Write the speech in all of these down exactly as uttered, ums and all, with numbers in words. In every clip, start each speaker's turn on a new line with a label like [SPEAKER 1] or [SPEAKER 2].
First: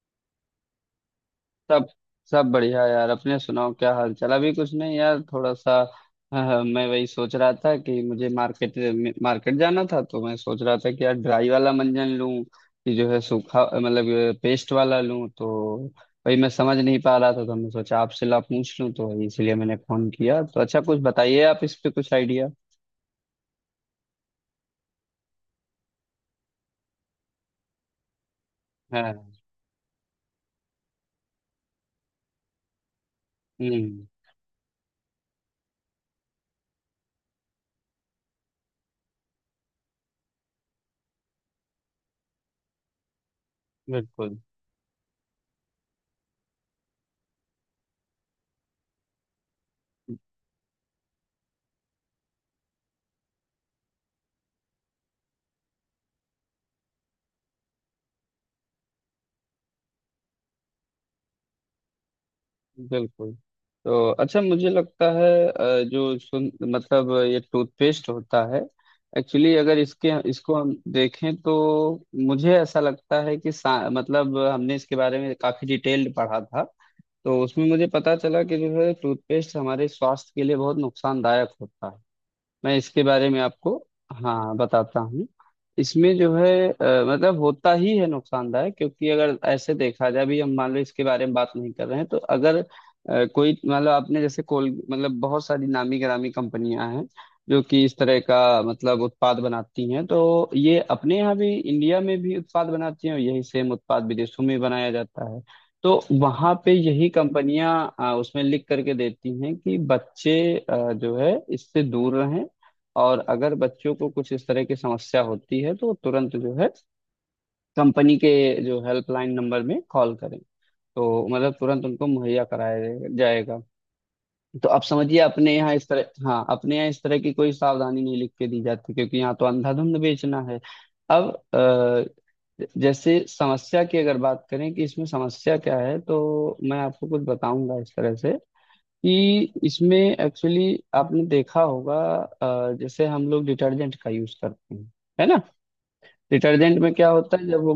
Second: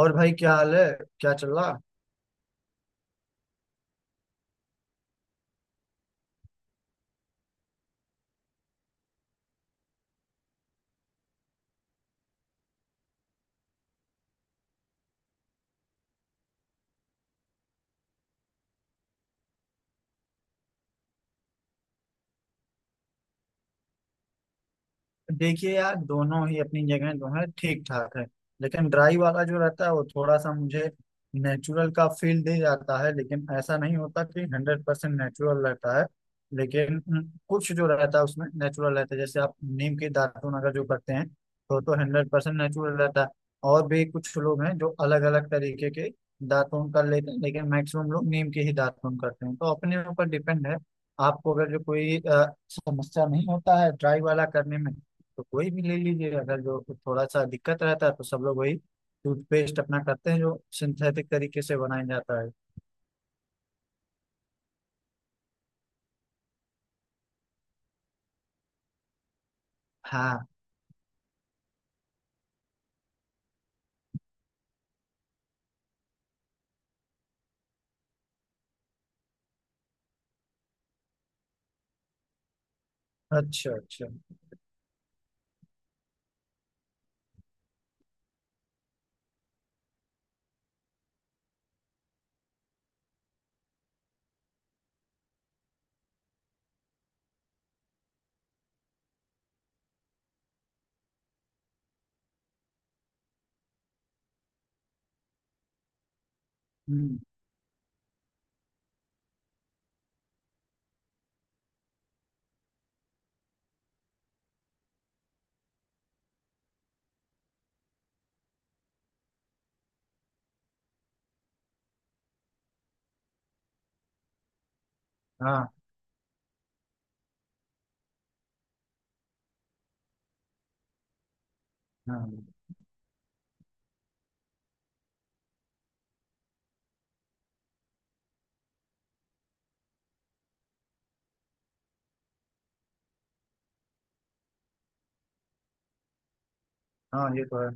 [SPEAKER 1] और भाई, क्या हाल है? क्या चल रहा?
[SPEAKER 2] सब सब बढ़िया यार। अपने सुनाओ, क्या हाल चाल? अभी कुछ नहीं यार, थोड़ा सा। हाँ, मैं वही सोच रहा था कि मुझे मार्केट मार्केट जाना था, तो मैं सोच रहा था कि यार ड्राई वाला मंजन लूं कि जो है सूखा, मतलब पेस्ट वाला लूं। तो वही मैं समझ नहीं पा रहा था, तो मैं सोचा आपसे ला पूछ लूं, तो वही इसलिए मैंने फोन किया। तो अच्छा, कुछ बताइए आप इस पे कुछ आइडिया
[SPEAKER 1] देखिए यार, दोनों ही अपनी जगह दोनों ठीक ठाक है। लेकिन ड्राई
[SPEAKER 2] है।
[SPEAKER 1] वाला जो रहता है वो थोड़ा सा मुझे नेचुरल का फील दे जाता है। लेकिन ऐसा नहीं
[SPEAKER 2] हम्म।
[SPEAKER 1] होता कि हंड्रेड परसेंट नेचुरल रहता है। लेकिन हम्म, कुछ जो रहता है उसमें नेचुरल रहता है। जैसे आप नीम के दातुन अगर जो करते हैं तो तो हंड्रेड परसेंट नेचुरल रहता है। और भी कुछ
[SPEAKER 2] बिल्कुल,
[SPEAKER 1] लोग हैं जो अलग अलग तरीके के दातुन कर लेते हैं, लेकिन मैक्सिमम लोग नीम के ही दातुन करते हैं तो अपने ऊपर डिपेंड है। आपको अगर जो कोई अ, समस्या नहीं होता है ड्राई वाला करने में तो कोई भी ले लीजिए। अगर जो थोड़ा सा दिक्कत रहता है तो सब लोग वही टूथपेस्ट अपना करते हैं जो सिंथेटिक तरीके से बनाया जाता है।
[SPEAKER 2] बिल्कुल। तो अच्छा, मुझे लगता है अ, जो सुन मतलब ये टूथपेस्ट होता है। एक्चुअली अगर इसके
[SPEAKER 1] हाँ।
[SPEAKER 2] इसको हम देखें तो मुझे ऐसा लगता है कि सा- मतलब हमने इसके बारे में काफी डिटेल्ड पढ़ा था। तो उसमें मुझे पता चला कि जो है टूथपेस्ट हमारे स्वास्थ्य के लिए बहुत नुकसानदायक होता है। मैं इसके बारे में
[SPEAKER 1] अच्छा
[SPEAKER 2] आपको
[SPEAKER 1] अच्छा।
[SPEAKER 2] हाँ बताता हूँ। इसमें जो है अ, मतलब होता ही है नुकसानदायक, क्योंकि अगर ऐसे देखा जाए, अभी हम मान लो इसके बारे में बात नहीं कर रहे हैं, तो अगर अ, कोई मतलब आपने जैसे कोल मतलब बहुत सारी नामी गिरामी कंपनियां हैं जो कि इस तरह का मतलब उत्पाद बनाती हैं। तो ये अपने यहाँ भी इंडिया में भी उत्पाद बनाती हैं, और यही सेम उत्पाद विदेशों में बनाया जाता है। तो वहां पे यही
[SPEAKER 1] हम्म।
[SPEAKER 2] कंपनियां अ, उसमें लिख करके देती हैं कि बच्चे अ, जो है इससे दूर रहें। और अगर बच्चों को कुछ इस तरह की समस्या होती है, तो तुरंत जो है कंपनी के जो हेल्पलाइन नंबर में कॉल करें, तो मतलब तुरंत उनको मुहैया कराया जाए- जाएगा। तो आप समझिए अपने
[SPEAKER 1] हाँ।
[SPEAKER 2] यहाँ इस तरह, हाँ, अपने यहाँ इस तरह की कोई सावधानी नहीं लिख के दी जाती, क्योंकि यहाँ तो अंधाधुंध बेचना है। अब
[SPEAKER 1] हाँ।
[SPEAKER 2] अ, जैसे समस्या की अगर बात करें कि इसमें समस्या क्या है, तो मैं आपको कुछ बताऊंगा इस तरह से कि इसमें एक्चुअली आपने देखा होगा अ, जैसे हम लोग डिटर्जेंट का यूज करते हैं, है ना। डिटर्जेंट में क्या
[SPEAKER 1] हाँ,
[SPEAKER 2] होता
[SPEAKER 1] ये
[SPEAKER 2] है जब
[SPEAKER 1] तो है।
[SPEAKER 2] वो,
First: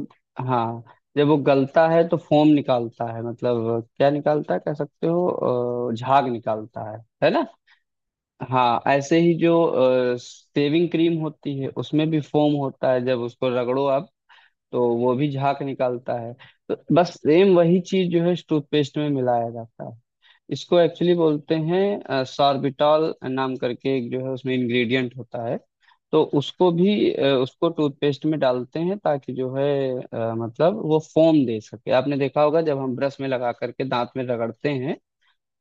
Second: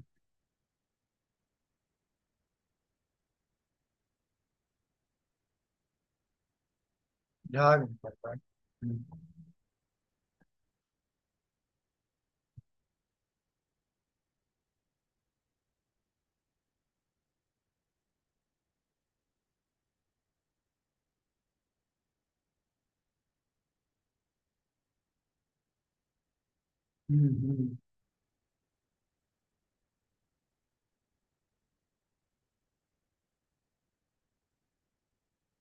[SPEAKER 2] हाँ, जब वो गलता है तो फोम निकालता है, मतलब क्या निकालता है कह सकते हो, अ, झाग निकालता है है ना।
[SPEAKER 1] झाग नहीं पड़ता है।
[SPEAKER 2] हाँ, ऐसे
[SPEAKER 1] हम्म।
[SPEAKER 2] ही जो शेविंग क्रीम होती है उसमें भी फोम होता है, जब उसको रगड़ो आप तो वो भी झाग निकालता है। तो बस सेम वही चीज जो है टूथपेस्ट में मिलाया जाता है। इसको एक्चुअली बोलते हैं सार्बिटॉल नाम करके, एक जो है उसमें इंग्रेडिएंट होता है। तो उसको भी अ,
[SPEAKER 1] हम्म,
[SPEAKER 2] उसको
[SPEAKER 1] हम्म।
[SPEAKER 2] टूथपेस्ट में डालते हैं ताकि जो है अ, मतलब वो फोम दे सके। आपने देखा होगा जब हम ब्रश में लगा करके दांत में रगड़ते हैं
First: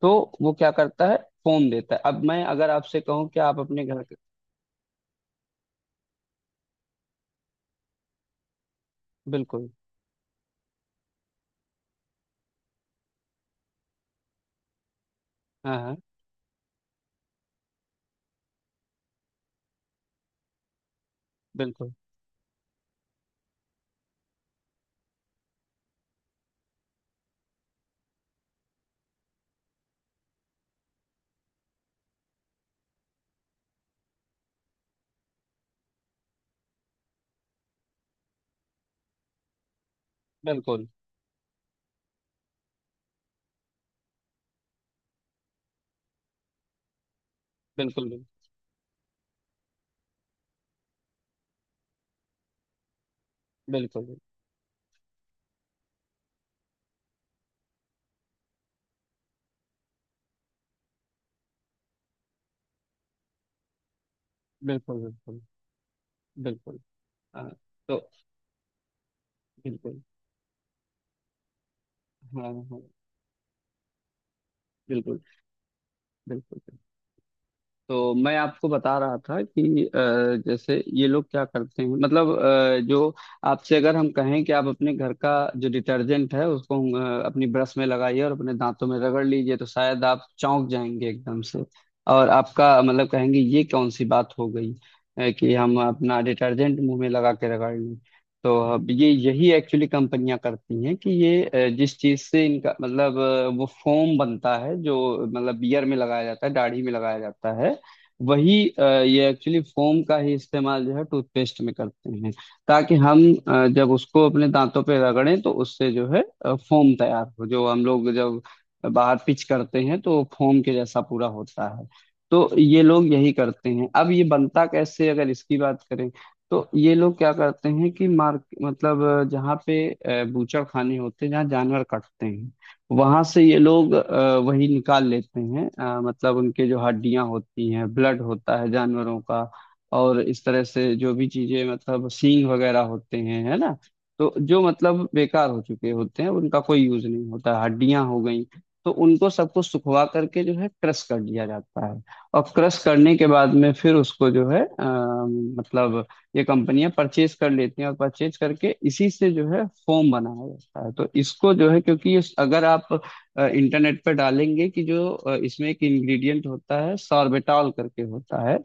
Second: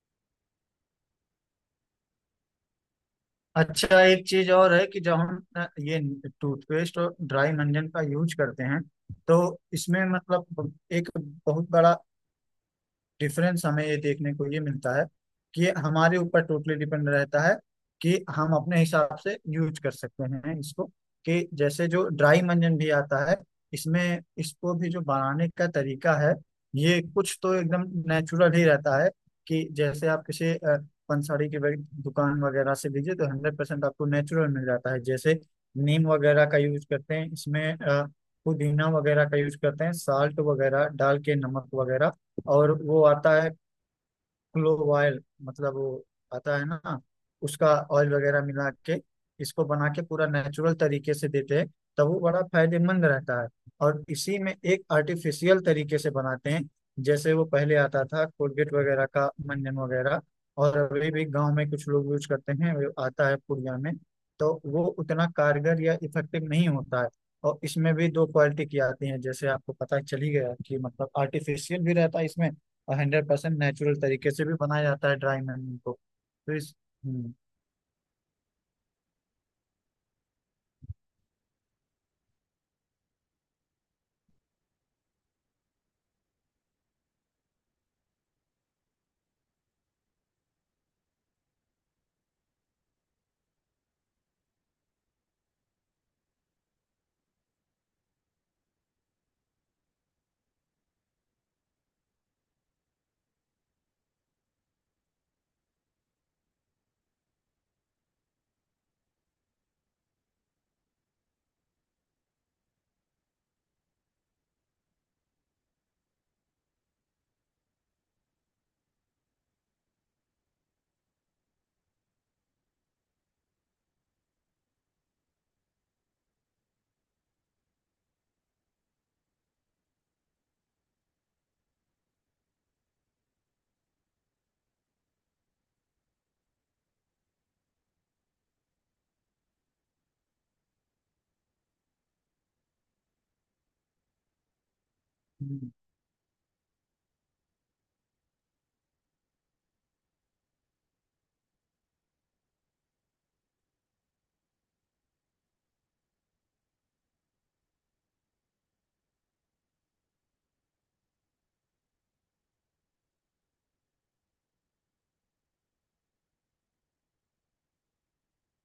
[SPEAKER 2] तो वो क्या करता है, फोम देता है। अब मैं अगर आपसे कहूँ कि आप अपने
[SPEAKER 1] अच्छा,
[SPEAKER 2] घर के,
[SPEAKER 1] एक चीज और है कि जब हम अ, ये टूथपेस्ट और ड्राई मंजन का यूज करते हैं, तो
[SPEAKER 2] बिल्कुल,
[SPEAKER 1] इसमें मतलब एक बहुत बड़ा डिफरेंस हमें ये देखने को ये मिलता है कि
[SPEAKER 2] हाँ हाँ,
[SPEAKER 1] हमारे ऊपर टोटली डिपेंड रहता है। कि हम अपने हिसाब से यूज कर सकते हैं इसको। कि जैसे
[SPEAKER 2] बिल्कुल,
[SPEAKER 1] जो ड्राई मंजन भी आता है, इसमें इसको भी जो बनाने का तरीका है, ये कुछ तो एकदम नेचुरल ही रहता है। कि जैसे आप किसी अ, पंसारी की वग- दुकान वगैरह से लीजिए तो हंड्रेड परसेंट आपको नेचुरल मिल जाता है। जैसे नीम वगैरह का यूज करते हैं इसमें, अ, पुदीना वगैरह का यूज करते हैं, साल्ट
[SPEAKER 2] बिल्कुल,
[SPEAKER 1] वगैरह डाल के, नमक वगैरह। और वो आता है क्लोव ऑयल, मतलब वो आता है ना, उसका
[SPEAKER 2] बिल्कुल,
[SPEAKER 1] ऑयल वगैरह मिला के इसको बना के पूरा नेचुरल तरीके से देते हैं, तब वो बड़ा फायदेमंद रहता है। और
[SPEAKER 2] बिल्कुल, बिल्कुल,
[SPEAKER 1] इसी में एक आर्टिफिशियल तरीके से बनाते हैं, जैसे वो पहले आता था कोलगेट वगैरह का मंजन वगैरह, और अभी भी गांव में कुछ लोग यूज करते हैं, वो आता है पुड़िया में, तो वो
[SPEAKER 2] बिल्कुल,
[SPEAKER 1] उतना
[SPEAKER 2] बिल्कुल,
[SPEAKER 1] कारगर या इफेक्टिव नहीं
[SPEAKER 2] बिल्कुल,
[SPEAKER 1] होता है।
[SPEAKER 2] हाँ,
[SPEAKER 1] और इसमें
[SPEAKER 2] तो
[SPEAKER 1] भी दो क्वालिटी की आती है, जैसे आपको पता
[SPEAKER 2] बिल्कुल,
[SPEAKER 1] चल ही गया कि मतलब आर्टिफिशियल भी रहता है
[SPEAKER 2] हाँ
[SPEAKER 1] इसमें,
[SPEAKER 2] हाँ,
[SPEAKER 1] और हंड्रेड परसेंट नेचुरल तरीके से भी बनाया जाता है
[SPEAKER 2] बिल्कुल,
[SPEAKER 1] ड्राई मेमोरी को। तो
[SPEAKER 2] बिल्कुल।
[SPEAKER 1] इस हम्म,
[SPEAKER 2] तो मैं आपको बता रहा था कि अ, जैसे ये लोग क्या करते हैं, मतलब अ, जो आपसे अगर हम कहें कि आप अपने घर का जो डिटर्जेंट है उसको अ, अपनी ब्रश में लगाइए और अपने दांतों में रगड़ लीजिए, तो शायद आप चौंक जाएंगे एकदम से। और आपका मतलब कहेंगे ये कौन सी बात हो गई अ, कि हम अपना डिटर्जेंट मुंह में लगा के रगड़ लें। तो अब ये यही एक्चुअली कंपनियां करती हैं कि ये अ, जिस चीज से इनका मतलब अ, वो फोम बनता है, जो मतलब बियर में लगाया जाता है, दाढ़ी में लगाया जाता है, वही अ, ये एक्चुअली फोम का ही इस्तेमाल जो है टूथपेस्ट में करते हैं, ताकि हम अ, जब उसको अपने दांतों पे रगड़ें तो उससे जो है अ, फोम तैयार हो, जो हम लोग जब बाहर पिच करते हैं तो फोम के जैसा पूरा होता है। तो ये लोग यही करते हैं। अब ये बनता कैसे अगर इसकी बात करें, तो ये लोग क्या करते हैं कि मार्क मतलब अ, जहाँ पे अ, बूचड़खाने होते हैं जहाँ जानवर कटते हैं, वहां से ये लोग अ, वही निकाल लेते हैं, अ, मतलब उनके जो हड्डियां होती हैं, ब्लड होता है जानवरों का, और इस तरह से जो भी चीजें मतलब सींग वगैरह होते हैं, है ना। तो जो मतलब बेकार हो
[SPEAKER 1] हम्म।
[SPEAKER 2] चुके होते हैं, उनका कोई यूज नहीं होता है, हड्डियां हो गई। तो उनको सबको सुखवा करके जो है क्रश कर दिया जाता है। और क्रश करने के बाद में फिर उसको जो है अ, मतलब ये कंपनियां परचेज कर लेती हैं, और परचेज करके इसी से जो है फोम बनाया जाता है। तो इसको जो है, क्योंकि इस- अगर आप अ, इंटरनेट पर डालेंगे कि जो अ, इसमें एक इंग्रेडिएंट होता है सॉर्बिटॉल करके होता है,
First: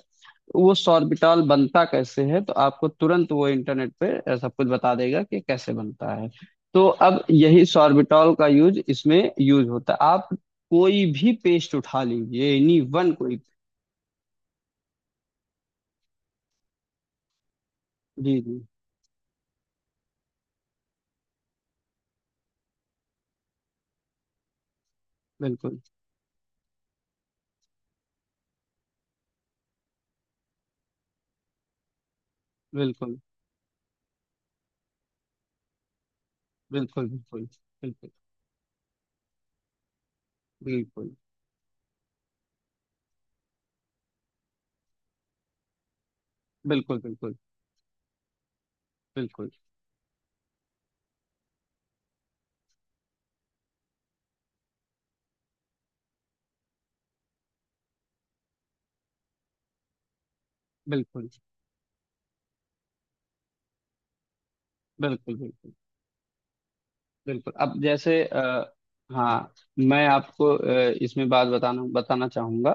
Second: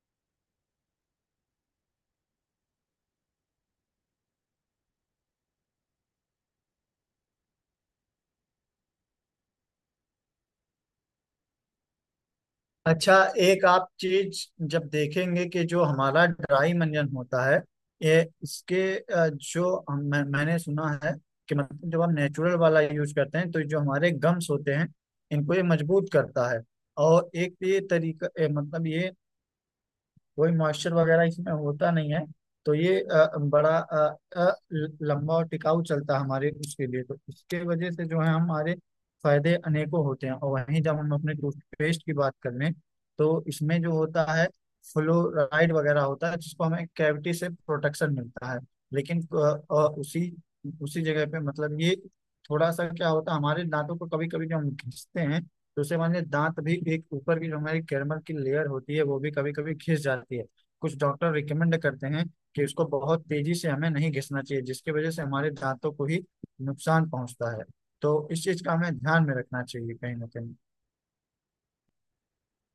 [SPEAKER 2] वो सॉर्बिटॉल बनता कैसे है, तो आपको तुरंत वो इंटरनेट पे अ, सब कुछ बता देगा कि कैसे बनता है। तो अब यही सॉर्बिटॉल का यूज इसमें यूज होता है। आप कोई भी पेस्ट उठा लीजिए, एनी वन,
[SPEAKER 1] अच्छा,
[SPEAKER 2] कोई।
[SPEAKER 1] एक आप चीज जब देखेंगे कि जो हमारा ड्राई मंजन होता है, ये
[SPEAKER 2] जी जी।
[SPEAKER 1] इसके अ, जो हम- मैं, मैंने सुना है कि मतलब जब हम नेचुरल वाला यूज करते हैं तो जो हमारे गम्स होते हैं, इनको ये
[SPEAKER 2] बिल्कुल,
[SPEAKER 1] मजबूत करता है। और एक ये तरीका ए, मतलब ये, कोई मॉइस्चर वगैरह इसमें होता नहीं है। तो ये
[SPEAKER 2] बिल्कुल,
[SPEAKER 1] अ, बड़ा अ, अ, ल- लंबा और टिकाऊ चलता है हमारे उसके लिए,
[SPEAKER 2] बिल्कुल,
[SPEAKER 1] तो
[SPEAKER 2] बिल्कुल,
[SPEAKER 1] इसके वजह से
[SPEAKER 2] बिल्कुल,
[SPEAKER 1] जो है हमारे फायदे अनेकों होते हैं। और वहीं जब हम
[SPEAKER 2] बिल्कुल,
[SPEAKER 1] अपने टूथपेस्ट की बात कर लें तो इसमें जो होता है फ्लोराइड वगैरह होता है, जिसको हमें
[SPEAKER 2] बिल्कुल,
[SPEAKER 1] कैविटी
[SPEAKER 2] बिल्कुल,
[SPEAKER 1] से प्रोटेक्शन मिलता है। लेकिन अ,
[SPEAKER 2] बिल्कुल,
[SPEAKER 1] अ, उसी उसी जगह पे मतलब ये थोड़ा सा क्या होता है, हमारे दांतों को कभी कभी जब हम घिसते हैं, दूसरे मामले दांत भी, एक ऊपर की जो हमारी कैरमल की लेयर होती है वो भी कभी कभी घिस जाती है। कुछ
[SPEAKER 2] बिल्कुल,
[SPEAKER 1] डॉक्टर रिकमेंड करते हैं कि उसको बहुत तेजी से हमें नहीं घिसना चाहिए, जिसकी वजह से
[SPEAKER 2] बिल्कुल,
[SPEAKER 1] हमारे
[SPEAKER 2] बिल्कुल,
[SPEAKER 1] दांतों को ही नुकसान पहुंचता
[SPEAKER 2] बिल्कुल।
[SPEAKER 1] है।
[SPEAKER 2] अब जैसे
[SPEAKER 1] तो इस चीज
[SPEAKER 2] आ,
[SPEAKER 1] का हमें ध्यान में
[SPEAKER 2] हाँ,
[SPEAKER 1] रखना चाहिए
[SPEAKER 2] मैं
[SPEAKER 1] कहीं ना
[SPEAKER 2] आपको
[SPEAKER 1] कहीं।
[SPEAKER 2] अ, इसमें बात बताना बताना चाहूंगा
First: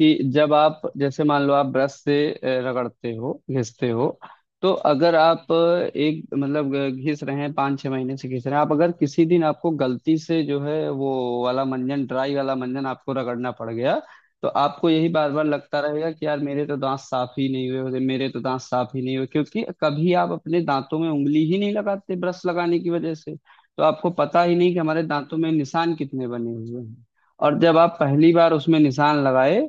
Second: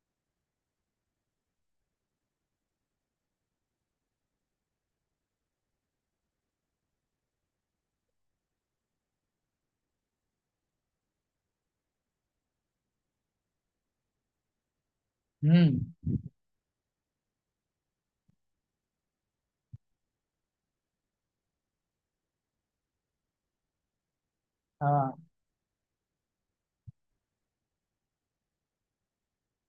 [SPEAKER 2] कि जब आप जैसे मान लो आप ब्रश से अ, रगड़ते हो, घिसते हो, तो अगर आप अ, एक मतलब अ, घिस रहे हैं, पाँच छः महीने से घिस रहे हैं, आप अगर किसी दिन आपको गलती से जो है वो वाला मंजन, ड्राई वाला मंजन आपको रगड़ना पड़ गया, तो आपको यही बार बार लगता रहेगा
[SPEAKER 1] हम्म।
[SPEAKER 2] कि यार मेरे तो दांत साफ ही नहीं हुए होते, मेरे तो दांत साफ ही नहीं हुए, क्योंकि कभी आप अपने दांतों में उंगली ही नहीं लगाते ब्रश लगाने की वजह से। तो आपको पता ही नहीं कि हमारे
[SPEAKER 1] हाँ।
[SPEAKER 2] दांतों में निशान कितने बने हुए हैं। और जब आप पहली बार उसमें निशान लगाए,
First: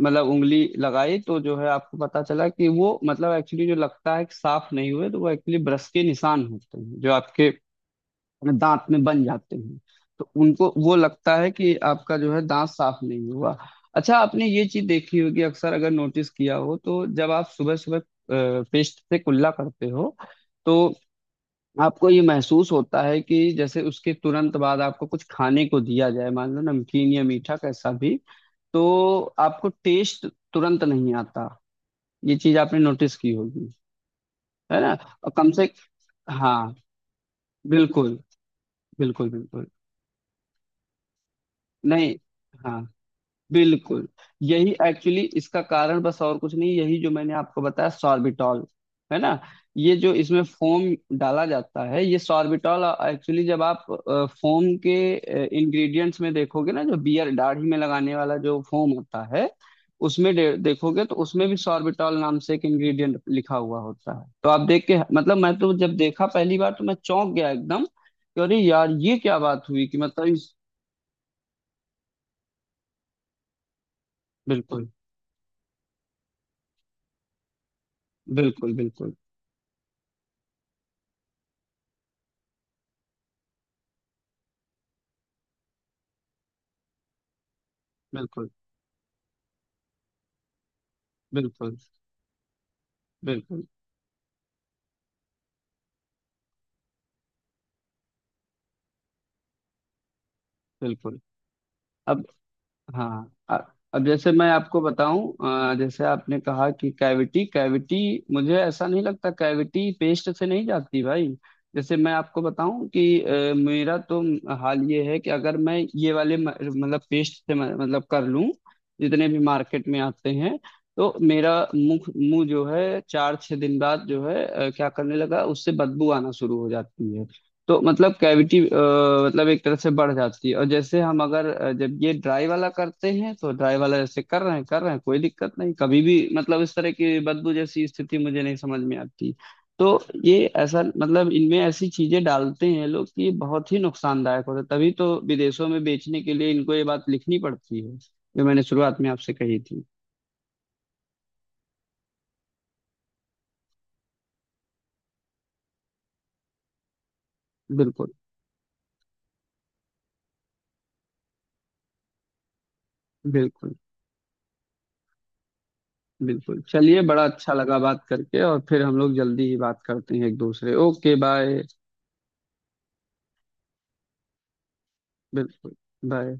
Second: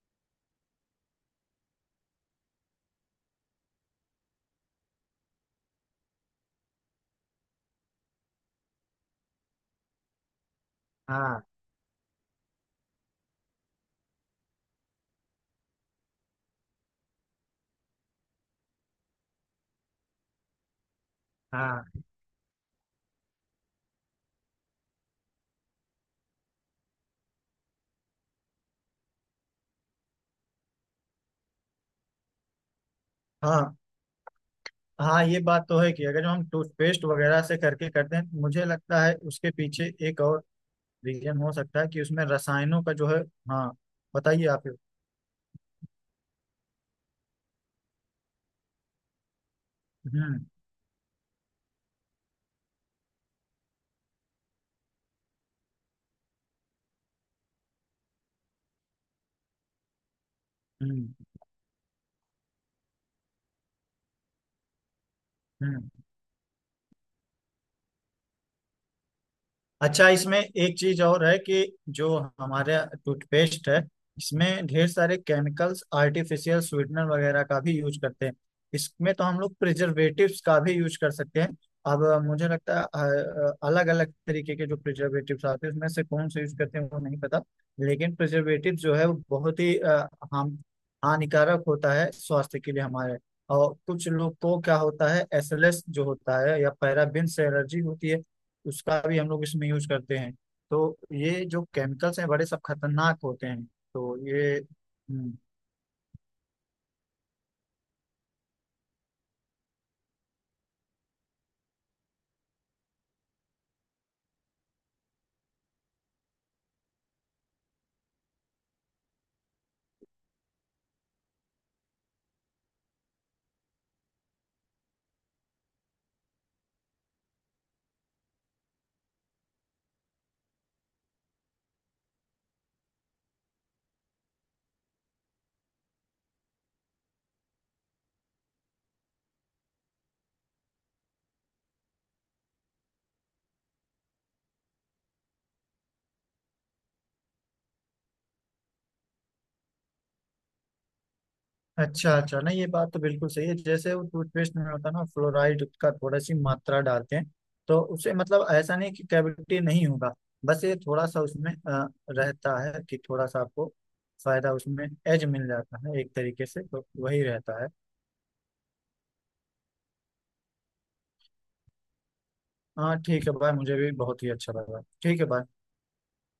[SPEAKER 2] मतलब उंगली लगाई, तो जो है आपको पता चला कि वो मतलब एक्चुअली जो लगता है कि साफ नहीं हुए, तो वो एक्चुअली ब्रश के निशान होते हैं जो आपके दांत में बन जाते हैं। तो उनको वो लगता
[SPEAKER 1] हाँ।
[SPEAKER 2] है कि आपका जो है दांत साफ नहीं हुआ। अच्छा, आपने ये चीज देखी होगी, अक्सर अगर नोटिस किया हो, तो जब आप सुबह सुबह पेस्ट से कुल्ला करते हो, तो
[SPEAKER 1] हाँ।
[SPEAKER 2] आपको ये महसूस होता है कि जैसे उसके तुरंत बाद आपको नमकीन, कुछ खाने को दिया जाए, मान लो नमकीन या मीठा कैसा भी, तो आपको टेस्ट तुरंत नहीं आता। ये चीज आपने नोटिस की होगी,
[SPEAKER 1] हाँ।
[SPEAKER 2] है ना।
[SPEAKER 1] हाँ,
[SPEAKER 2] और
[SPEAKER 1] ये
[SPEAKER 2] कम
[SPEAKER 1] बात
[SPEAKER 2] से,
[SPEAKER 1] तो है कि अगर जो हम
[SPEAKER 2] हाँ,
[SPEAKER 1] टूथपेस्ट वगैरह से करके करते
[SPEAKER 2] बिल्कुल,
[SPEAKER 1] हैं, मुझे लगता है
[SPEAKER 2] बिल्कुल,
[SPEAKER 1] उसके
[SPEAKER 2] बिल्कुल,
[SPEAKER 1] पीछे एक और रीजन हो सकता है कि
[SPEAKER 2] नहीं,
[SPEAKER 1] उसमें रसायनों
[SPEAKER 2] हाँ,
[SPEAKER 1] का जो है। हाँ।
[SPEAKER 2] बिल्कुल।
[SPEAKER 1] बताइए आप।
[SPEAKER 2] यही एक्चुअली इसका कारण, बस और कुछ नहीं, यही जो मैंने आपको बताया, सॉर्बिटॉल, है ना। ये जो इसमें
[SPEAKER 1] हम्म।
[SPEAKER 2] फोम डाला जाता है, ये सॉर्बिटॉल एक्चुअली जब आप फोम के इंग्रेडिएंट्स में देखोगे ना, जो बियर दाढ़ी में लगाने वाला जो फोम होता है उसमें दे, देखोगे
[SPEAKER 1] हम्म।
[SPEAKER 2] तो उसमें भी सॉर्बिटॉल नाम से एक इंग्रेडिएंट लिखा हुआ होता है। तो आप देख के मतलब, मैं तो
[SPEAKER 1] हम्म।
[SPEAKER 2] जब देखा पहली बार, तो मैं चौंक गया एकदम कि अरे यार ये क्या बात हुई कि
[SPEAKER 1] अच्छा,
[SPEAKER 2] मतलब
[SPEAKER 1] इसमें
[SPEAKER 2] इस,
[SPEAKER 1] एक चीज और है कि जो हमारे टूथपेस्ट है, इसमें
[SPEAKER 2] बिल्कुल,
[SPEAKER 1] ढेर सारे केमिकल्स, आर्टिफिशियल स्वीटनर वगैरह का भी यूज करते हैं।
[SPEAKER 2] बिल्कुल,
[SPEAKER 1] इसमें
[SPEAKER 2] बिल्कुल,
[SPEAKER 1] तो हम लोग प्रिजर्वेटिव्स का भी यूज कर सकते हैं। अब मुझे लगता है अलग अलग तरीके के जो प्रिजर्वेटिव्स आते हैं उसमें से कौन से यूज करते हैं वो नहीं पता। लेकिन
[SPEAKER 2] बिल्कुल,
[SPEAKER 1] प्रिजर्वेटिव जो है वो बहुत ही अ, हार्म, हानिकारक
[SPEAKER 2] बिल्कुल,
[SPEAKER 1] होता है स्वास्थ्य के लिए हमारे।
[SPEAKER 2] बिल्कुल,
[SPEAKER 1] और कुछ लोग को क्या होता है एस एल एस जो होता है, या पैराबिन एलर्जी होती है, उसका भी हम लोग इसमें यूज करते हैं। तो
[SPEAKER 2] बिल्कुल।
[SPEAKER 1] ये जो केमिकल्स
[SPEAKER 2] अब,
[SPEAKER 1] हैं बड़े सब खतरनाक
[SPEAKER 2] हाँ,
[SPEAKER 1] होते
[SPEAKER 2] अ-
[SPEAKER 1] हैं।
[SPEAKER 2] अब
[SPEAKER 1] तो
[SPEAKER 2] जैसे मैं
[SPEAKER 1] ये
[SPEAKER 2] आपको बताऊं,
[SPEAKER 1] हम्म,
[SPEAKER 2] अ, जैसे आपने कहा कि कैविटी कैविटी, मुझे ऐसा नहीं लगता, कैविटी पेस्ट से नहीं जाती भाई। जैसे मैं आपको बताऊं कि अ, मेरा तो हाल ये है कि अगर मैं ये वाले म- मतलब पेस्ट से म- मतलब कर लूं, जितने भी मार्केट में आते हैं, तो मेरा मुख मुंह जो है चार छह दिन बाद जो है अ, क्या करने लगा, उससे बदबू आना शुरू हो जाती है। तो मतलब कैविटी मतलब एक तरह से बढ़ जाती है। और जैसे हम अगर अ, जब ये ड्राई वाला करते हैं, तो ड्राई वाला जैसे कर रहे हैं कर रहे हैं, कोई दिक्कत नहीं कभी भी, मतलब इस तरह की बदबू जैसी स्थिति मुझे नहीं समझ में आती। तो ये ऐसा, मतलब इनमें ऐसी चीजें डालते हैं लोग कि ये बहुत ही नुकसानदायक होता है, तभी तो विदेशों में बेचने के लिए इनको ये बात लिखनी पड़ती है, जो मैंने शुरुआत में आपसे कही थी।
[SPEAKER 1] अच्छा अच्छा। नहीं, ये बात तो बिल्कुल सही है। जैसे वो टूथपेस्ट में होता है ना, फ्लोराइड का थोड़ा सी मात्रा डालते हैं, तो
[SPEAKER 2] बिल्कुल,
[SPEAKER 1] उससे मतलब ऐसा नहीं कि कैविटी नहीं होगा। बस ये थोड़ा सा उसमें अ, रहता है कि थोड़ा सा आपको
[SPEAKER 2] बिल्कुल,
[SPEAKER 1] फायदा उसमें एज मिल जाता है एक तरीके
[SPEAKER 2] बिल्कुल,
[SPEAKER 1] से, तो
[SPEAKER 2] चलिए,
[SPEAKER 1] वही
[SPEAKER 2] बड़ा अच्छा
[SPEAKER 1] रहता है।
[SPEAKER 2] लगा बात करके, और फिर हम लोग जल्दी ही बात करते हैं एक दूसरे, ओके, बाय।
[SPEAKER 1] हाँ, ठीक है भाई, मुझे भी बहुत ही अच्छा लगा। ठीक है भाई।
[SPEAKER 2] बिल्कुल। बाय।